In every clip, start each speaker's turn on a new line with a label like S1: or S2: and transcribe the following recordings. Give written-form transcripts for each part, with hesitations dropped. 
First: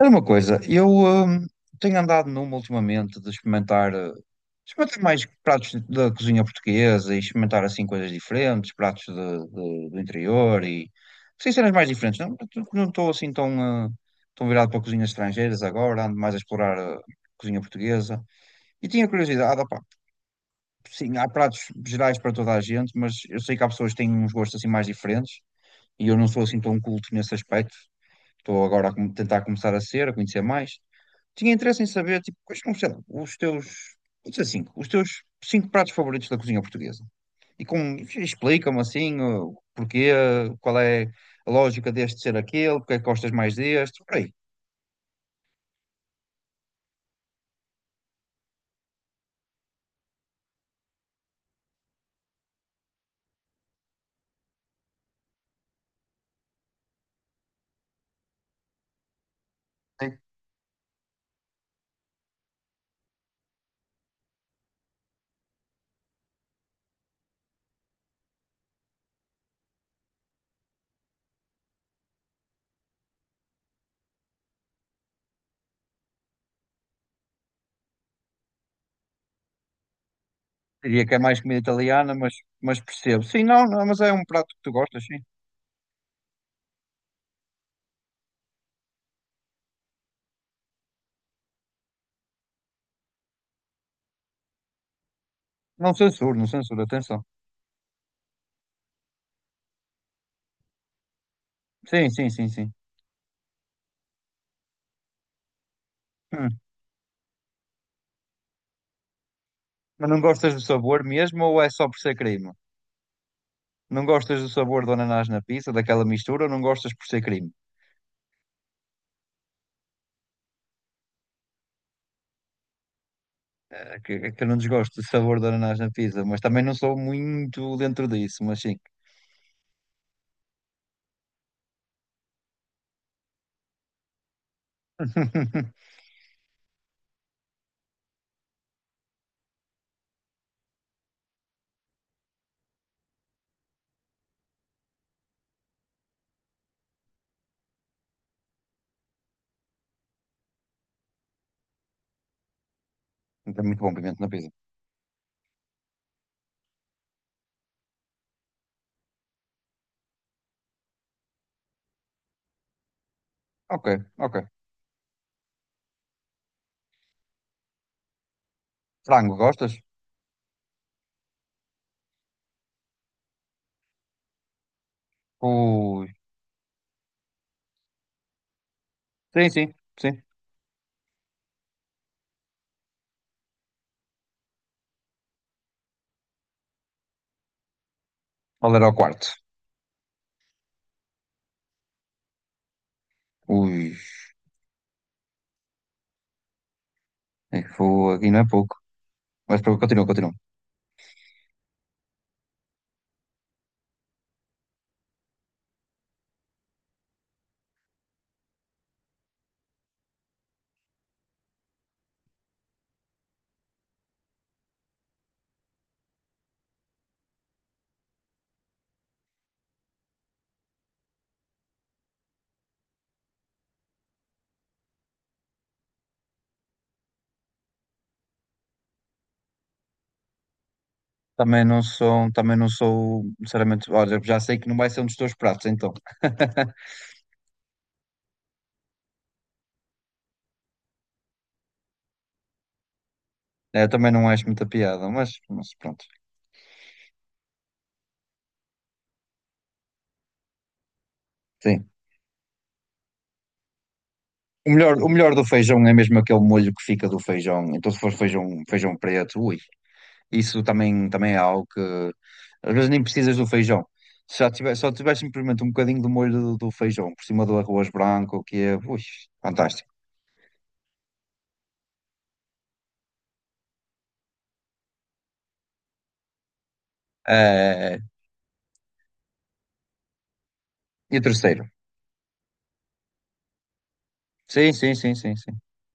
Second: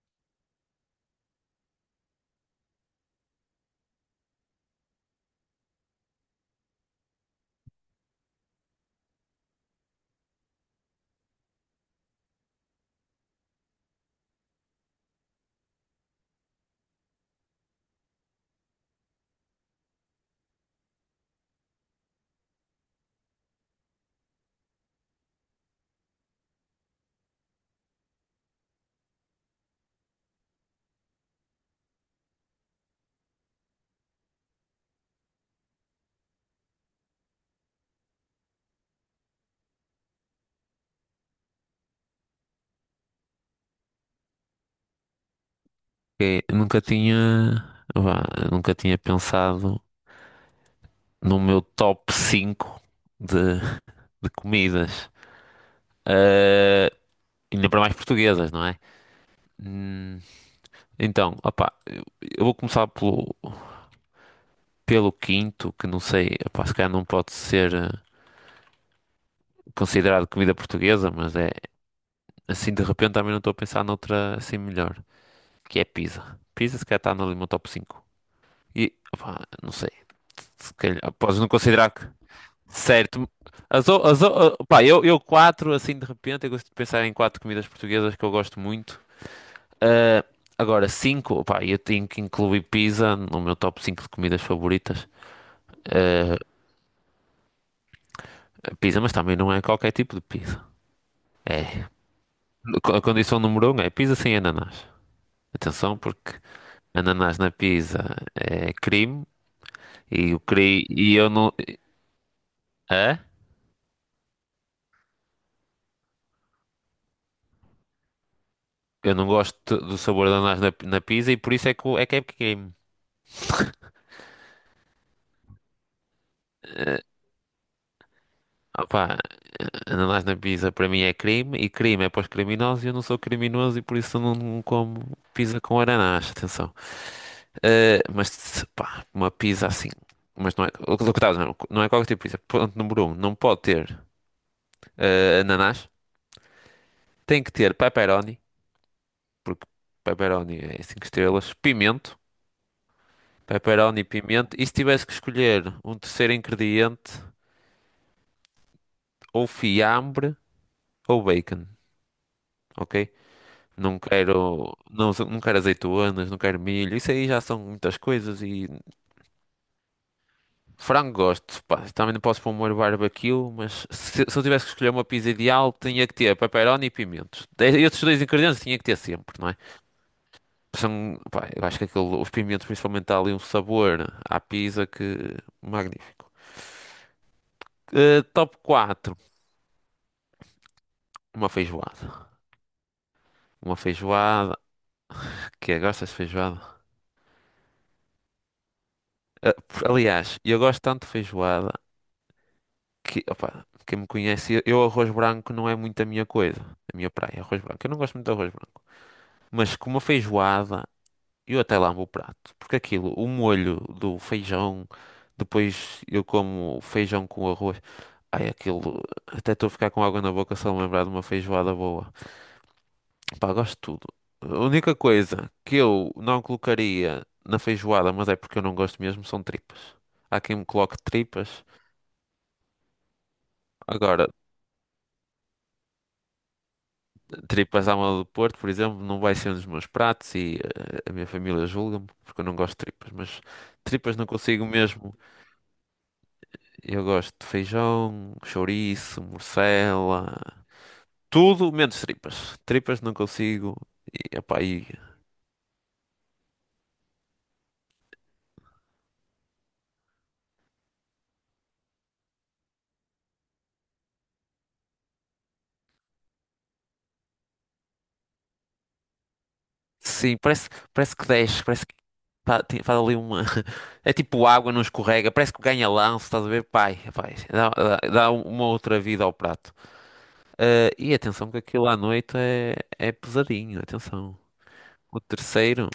S1: Era uma coisa, eu tenho andado numa ultimamente de experimentar, experimentar mais pratos da cozinha portuguesa e experimentar assim coisas diferentes, pratos do interior e sim, cenas mais diferentes. Não não estou assim tão, tão virado para cozinhas estrangeiras agora, ando mais a explorar a cozinha portuguesa. E tinha curiosidade, opá, sim, há pratos gerais para toda a gente, mas eu sei que há pessoas que têm uns gostos assim mais diferentes e eu não sou assim tão culto nesse aspecto, estou agora a tentar começar a ser, a conhecer mais. Tinha interesse em saber, tipo, quais são, sei lá, os teus, vou dizer cinco, os teus cinco pratos favoritos da cozinha portuguesa. E com, explica-me assim, o porquê, qual é a lógica deste ser aquele, porque é que gostas mais deste, por aí.
S2: Ok, nunca tinha, vá, nunca tinha pensado no meu top 5 de, de comidas. Eh, Ainda para mais portuguesas, não é?
S1: Sim.
S2: Hum. Então, opá, eu vou começar pelo quinto, que não sei, opá, se calhar não pode ser considerado comida portuguesa, mas é assim de repente também não estou a pensar noutra assim melhor, que é pizza. Pizza se calhar está no meu top cinco. E opá, não sei, se calhar,
S1: Diria que é
S2: podes
S1: mais
S2: não
S1: comida
S2: considerar que.
S1: italiana, mas percebo.
S2: Certo.
S1: Sim, não, mas é um prato que tu
S2: Pá, eu,
S1: gostas, sim.
S2: eu quatro, assim, de repente, eu gosto de pensar em quatro comidas portuguesas que eu gosto muito. Ah, agora, cinco, pá, eu tenho que incluir pizza no meu top 5 de comidas favoritas.
S1: Não censuro,
S2: Ah,
S1: não censuro, atenção.
S2: pizza, mas também não é qualquer tipo de pizza.
S1: Sim, sim, sim, sim.
S2: A condição número um é pizza sem ananás. Atenção, porque
S1: Hum.
S2: ananás na pizza é crime
S1: Mas não
S2: e, o
S1: gostas do
S2: cri,
S1: sabor
S2: e eu
S1: mesmo
S2: não.
S1: ou é só por ser crime?
S2: É?
S1: Não gostas do sabor do ananás na pizza, daquela mistura, ou não gostas por ser crime?
S2: Eu não gosto do sabor de ananás na pizza e por isso é que é crime.
S1: É que, é que eu não desgosto do sabor do ananás na pizza, mas também não sou
S2: Ah,
S1: muito dentro disso, mas sim.
S2: Opá, ananás na pizza para mim é crime, e crime é para os criminosos, e eu não sou criminoso, e por isso eu não como pizza com ananás, atenção. Mas, pá, uma pizza assim. Mas não é, o que estavas a dizer, não é qualquer tipo de pizza. Ponto número um, não pode ter ananás, tem que ter pepperoni, porque pepperoni é cinco estrelas. Pimento,
S1: É muito bom
S2: pepperoni,
S1: pimento na pizza.
S2: pimento, e se tivesse que escolher um terceiro ingrediente, ou fiambre ou bacon, ok?
S1: Ok,
S2: Não
S1: ok.
S2: quero, não, não quero azeitonas, não quero milho. Isso aí já são muitas coisas. E
S1: Frango, gostas?
S2: frango gosto, pá. Também não posso pôr molho barbecue, mas se eu tivesse que escolher uma pizza ideal,
S1: Ui.
S2: tinha que ter pepperoni e pimentos. E esses dois ingredientes tinha que ter sempre, não
S1: Sim,
S2: é?
S1: sim, sim.
S2: São, pá, eu acho que aquele, os pimentos principalmente dá ali um sabor à pizza que magnífico. Top
S1: Qual era o
S2: quatro,
S1: quarto?
S2: uma feijoada. Uma
S1: Ui,
S2: feijoada. Que é? Gostas de feijoada?
S1: é que foi aqui não é pouco. Mas pronto, continua,
S2: Aliás,
S1: continua.
S2: eu gosto tanto de feijoada que, opa, quem me conhece, eu arroz branco não é muito a minha coisa, a minha praia, é arroz branco. Eu não gosto muito de arroz branco. Mas com uma feijoada, eu até lambo o prato, porque aquilo, o molho do feijão, depois eu como feijão com arroz, ai aquilo, até estou a ficar com água na boca só me lembrar de uma feijoada boa. Pá, gosto de tudo. A única coisa que eu não colocaria na feijoada, mas é porque eu não gosto mesmo, são tripas. Há quem me coloque tripas.
S1: Também não sou, sinceramente, olha,
S2: Agora,
S1: já sei que não vai ser um dos teus pratos, então.
S2: tripas à moda do Porto, por exemplo, não vai ser um dos meus pratos, e a minha família julga-me porque eu não gosto de tripas, mas
S1: É, eu também
S2: tripas não
S1: não acho muita
S2: consigo
S1: piada,
S2: mesmo.
S1: mas pronto.
S2: Eu gosto de feijão, chouriço, morcela, tudo
S1: Sim.
S2: menos tripas. Tripas não consigo. E, epá, e-
S1: O melhor do feijão é mesmo aquele molho que fica do feijão. Então, se for feijão, feijão preto, ui, isso também, também é algo que às vezes nem precisas do feijão. Se já tiver, só tiver simplesmente um bocadinho do molho do feijão por cima do arroz branco, que é, ui, fantástico.
S2: sim, parece que desce, parece que pá, faz ali uma. É tipo água, não escorrega, parece que ganha lance, estás a ver? Pai, dá,
S1: Eh,
S2: dá- dá uma outra vida ao prato. E
S1: e o
S2: atenção que
S1: terceiro?
S2: aquilo à noite é pesadinho, atenção.
S1: Sim, sim, sim,
S2: O
S1: sim, sim.
S2: terceiro,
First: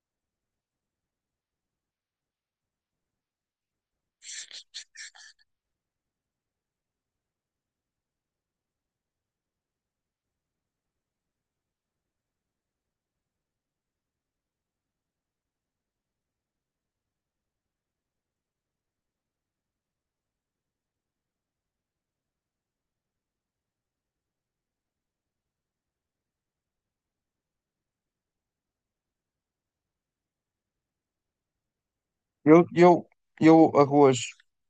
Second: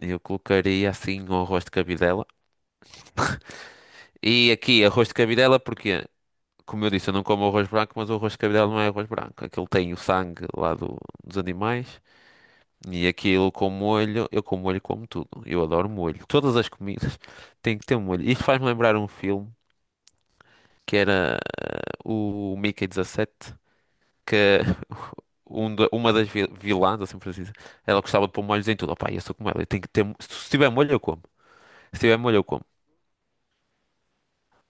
S2: eu colocaria assim o arroz de cabidela. E aqui, arroz de cabidela, porque, como eu disse, eu não como arroz branco, mas o arroz de cabidela não é arroz branco. Aquilo tem o sangue lá dos animais. E aquilo com molho, eu com molho como tudo. Eu adoro molho. Todas as comidas têm que ter um molho. Isto faz-me lembrar um filme que era o Mickey 17, que uma das vilãs, assim por assim dizer, ela gostava de pôr molhos em tudo. Opá, eu sou como ela, eu tenho que ter. Se tiver molho, eu como. Se tiver molho, eu como.
S1: Eu, eu, eu arroz,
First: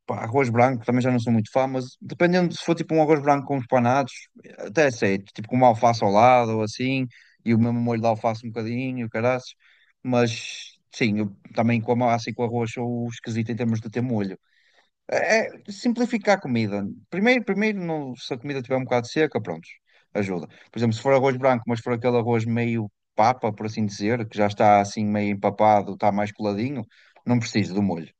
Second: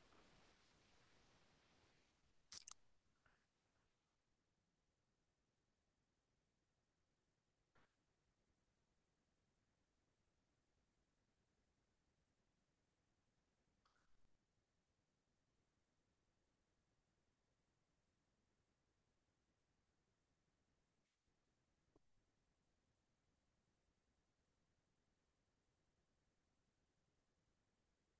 S1: pá, arroz branco, também já não sou muito fã, mas dependendo se for tipo um arroz branco com uns panados, até aceito, tipo com uma alface ao lado ou assim, e o mesmo molho de alface um bocadinho, caraças, mas sim, eu também com a massa e com o arroz sou esquisito em termos de ter molho. É, é simplificar a comida. Primeiro, se a comida estiver um bocado seca, pronto, ajuda. Por exemplo, se for arroz branco, mas for aquele arroz meio papa, por assim dizer, que já está assim meio empapado, está mais coladinho, não preciso do molho,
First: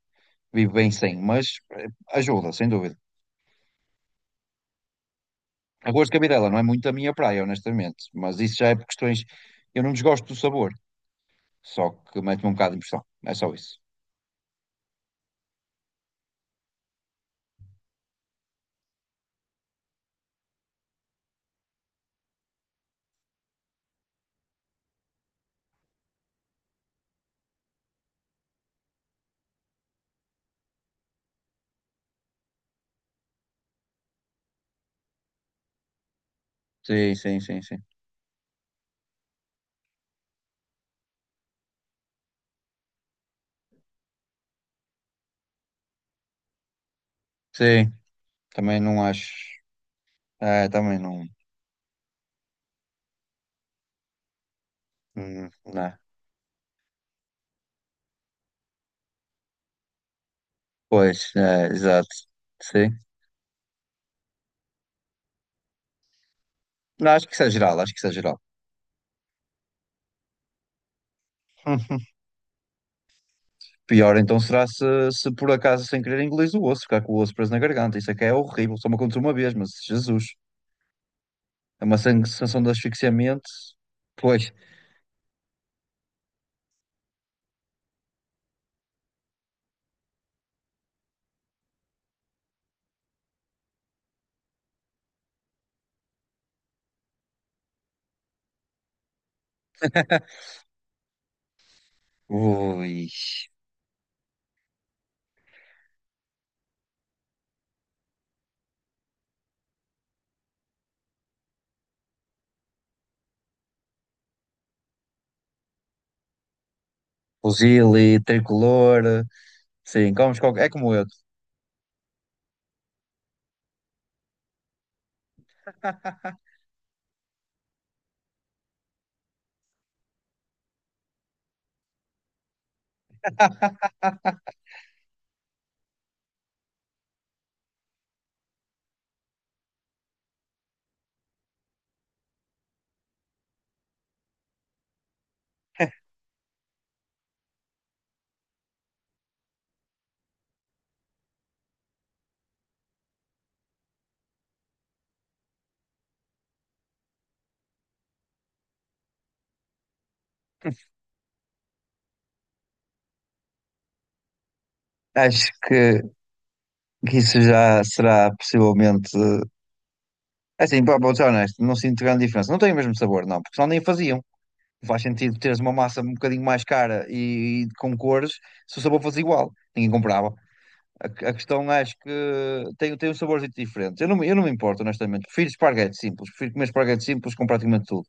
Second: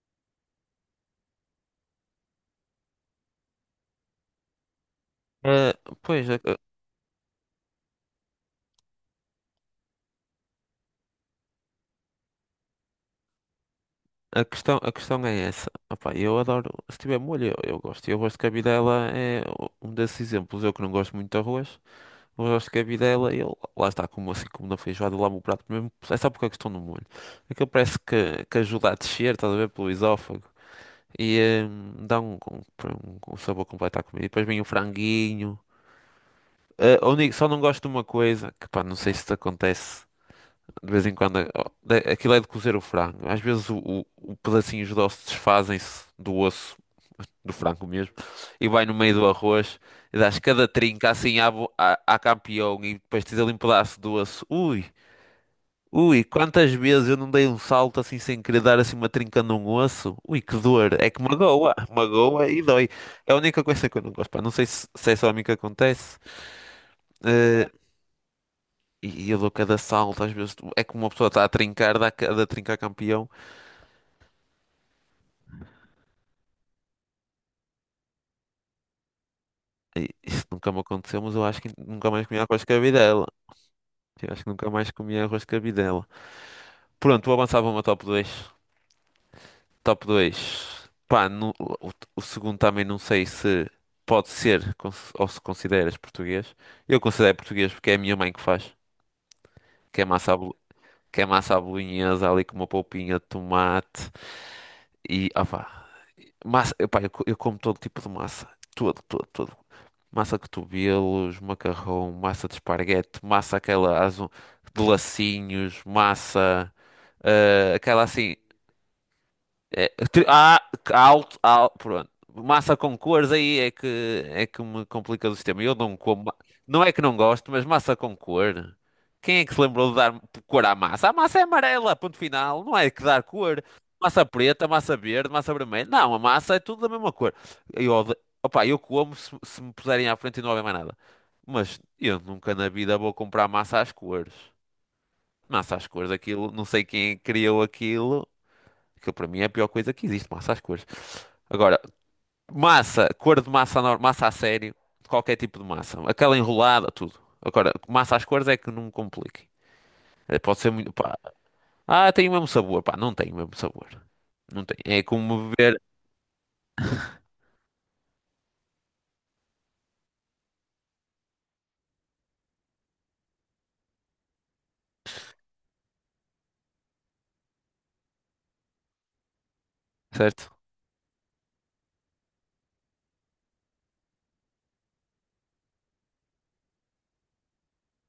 S1: vivo bem sem, mas ajuda, sem dúvida.
S2: Ah,
S1: A cor de
S2: Pois, a,
S1: cabidela
S2: a-
S1: não é muito a minha praia, honestamente, mas isso já é por questões. Eu não desgosto do sabor, só que mete-me um bocado de impressão. É só isso.
S2: questão, a questão é essa. Opá, eu adoro, se tiver molho, eu gosto. Eu gosto de cabidela, é um desses exemplos. Eu que não gosto muito de arroz, mas gosto de cabidela videla, eu, lá está, como assim como na feijoada, lá o meu prato mesmo, é só porque é a questão do molho. Aquilo parece que ajuda a descer, estás a ver, pelo esófago. E dá um, um sabor completo à comida. E depois vem o franguinho.
S1: Sim, sim,
S2: Só
S1: sim,
S2: não
S1: sim.
S2: gosto de uma coisa, que pá, não sei se te acontece. De vez em quando, ó, aquilo é de cozer o frango. Às vezes o pedacinhos de osso desfazem-se do osso, do frango
S1: Sim,
S2: mesmo, e
S1: também
S2: vai no
S1: não
S2: meio do
S1: acho.
S2: arroz, e dás cada
S1: É, também
S2: trinca
S1: não.
S2: assim à campeão, e depois tens ali um pedaço do osso. Ui,
S1: Hum, não é.
S2: ui, quantas vezes eu não dei um salto assim sem querer dar assim uma trinca num osso? Ui, que dor! É que
S1: Pois, é,
S2: magoa,
S1: exato.
S2: magoa e dói.
S1: Sim.
S2: É a única coisa que eu não gosto, pá. Não sei se é só a mim que acontece.
S1: Não, acho que isso é
S2: Eh,
S1: geral, acho que isso é geral.
S2: e eu dou cada salto, às vezes é que uma pessoa está a trincar, dá cada trinca a campeão.
S1: Pior então será se, se por acaso sem querer engolir o osso, ficar com o osso preso na garganta. Isso é que é horrível, só me aconteceu uma vez, mas Jesus,
S2: Isso nunca me aconteceu, mas eu acho que
S1: é uma
S2: nunca mais comi arroz
S1: sensação
S2: de
S1: de
S2: cabidela.
S1: asfixiamento.
S2: Eu acho que
S1: Pois,
S2: nunca mais comi arroz de cabidela. Pronto, vou avançar para uma top dois. Top dois. Pá, o segundo também não sei se pode ser ou se consideras português. Eu considero português porque é a minha mãe que faz. Que é massa à, bolo- que é massa à bolonhesa ali com uma
S1: ui,
S2: polpinha de tomate, e opá, massa, pá, eu como todo tipo de massa. Todo, todo, todo. Massa de cotovelos, macarrão, massa de esparguete, massa aquela de lacinhos, massa, aquela
S1: fuzile,
S2: assim.
S1: tricolor,
S2: É,
S1: sim, comes qualquer. É como eu.
S2: alto, pronto. Massa com cores aí é que me complica o sistema. Eu não como, não é que não gosto, mas massa com cor. Quem é que se lembrou de dar cor à massa? A massa é amarela, ponto final. Não é que dar cor. Massa preta, massa verde, massa vermelha. Não, a massa é tudo da mesma cor. Eu, ode- Opa, eu como se me puserem à frente e não houver mais nada. Mas eu nunca na vida vou comprar massa às cores. Massa às cores, aquilo, não sei quem criou aquilo. Aquilo para mim é a pior coisa que existe, massa às cores. Agora, massa, cor de massa, massa a sério, qualquer tipo de massa. Aquela enrolada, tudo. Agora, massa às cores é que não me complique. Pode ser muito, pá. Tem o mesmo sabor, pá. Não tem o mesmo sabor. Não tem. É como
S1: Acho
S2: beber,
S1: que isso já será possivelmente, assim, pá, vou ser honesto, não sinto grande diferença. Não tem o mesmo sabor, não, porque senão nem faziam. Não faz sentido teres uma massa um bocadinho mais cara e com cores se o sabor fosse igual. Ninguém comprava.
S2: certo?
S1: A questão acho que tem, tem um sabor diferente. Eu não, eu não me importo, honestamente. Prefiro esparguete simples. Prefiro comer esparguete simples com praticamente tudo.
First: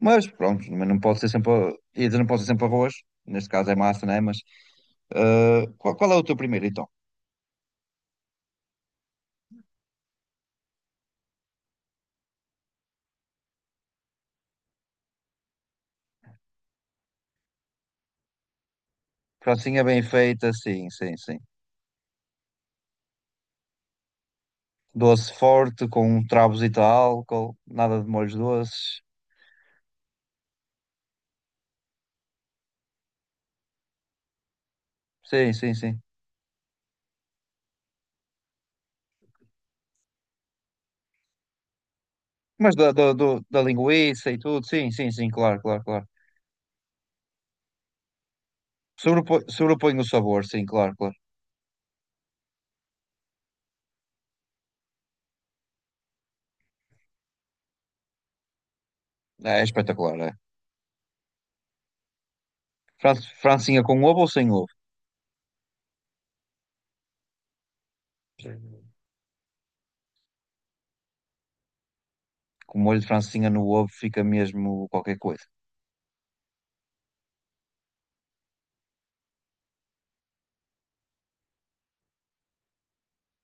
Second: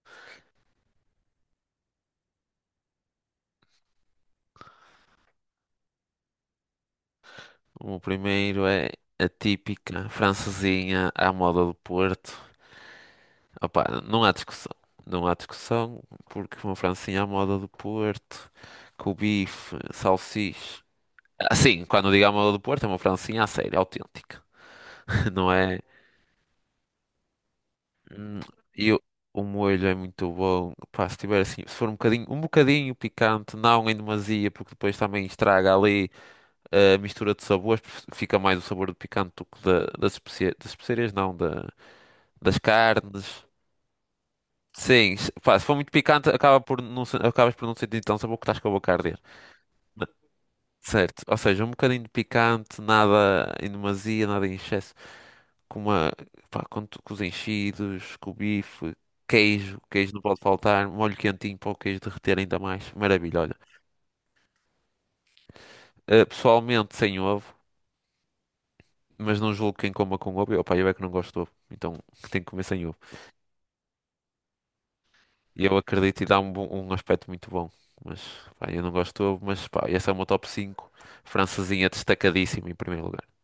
S1: Mas pronto, mas não pode ser sempre, ia dizer, não pode ser sempre arroz, neste caso é massa, né? Mas qual, qual é o teu primeiro então?
S2: O primeiro é a típica francesinha à moda do Porto. Opá, não há discussão. Não há discussão, porque uma francesinha à moda do Porto, com o bife,
S1: Francinha bem feita,
S2: salsicha.
S1: sim, sim, sim.
S2: Assim, quando digo à do Porto, é uma francesinha a sério, autêntica.
S1: Doce
S2: Não é?
S1: forte, com um travozito de álcool, nada de molhos
S2: Hum, E
S1: doces.
S2: o molho é muito bom. Pá, se tiver assim, se for um bocadinho picante, não em demasia, porque depois também
S1: Sim, sim,
S2: estraga
S1: sim.
S2: ali a mistura de sabores, porque fica mais o sabor do picante do que das especiarias não, das
S1: Mas da, da,
S2: carnes.
S1: da linguiça e tudo, sim, sim,
S2: Sim,
S1: sim,
S2: pá,
S1: claro,
S2: se for
S1: claro,
S2: muito
S1: claro.
S2: picante, acaba por acabas por não sentir tão sabor que estás com a boca a arder.
S1: Sobrepõe, sobrepõe o sabor, sim, claro, claro.
S2: Certo, ou seja, um bocadinho de picante, nada em demasia, nada em excesso. Com uma, pá, com os enchidos, com o bife,
S1: É,
S2: queijo, queijo
S1: espetacular,
S2: não
S1: é.
S2: pode faltar, molho quentinho para o queijo derreter ainda mais. Maravilha, olha.
S1: Francinha com ovo ou sem ovo?
S2: Pessoalmente sem ovo, mas não julgo quem coma com ovo. Pá, eu é que não gosto de ovo, então tem que comer
S1: Com
S2: sem ovo.
S1: molho de francinha no ovo fica mesmo qualquer coisa.
S2: E eu acredito, e dá um, um aspecto muito bom. Mas, pá, eu não gosto de ovo, mas, pá, essa é uma top cinco. Francesinha destacadíssima em primeiro lugar.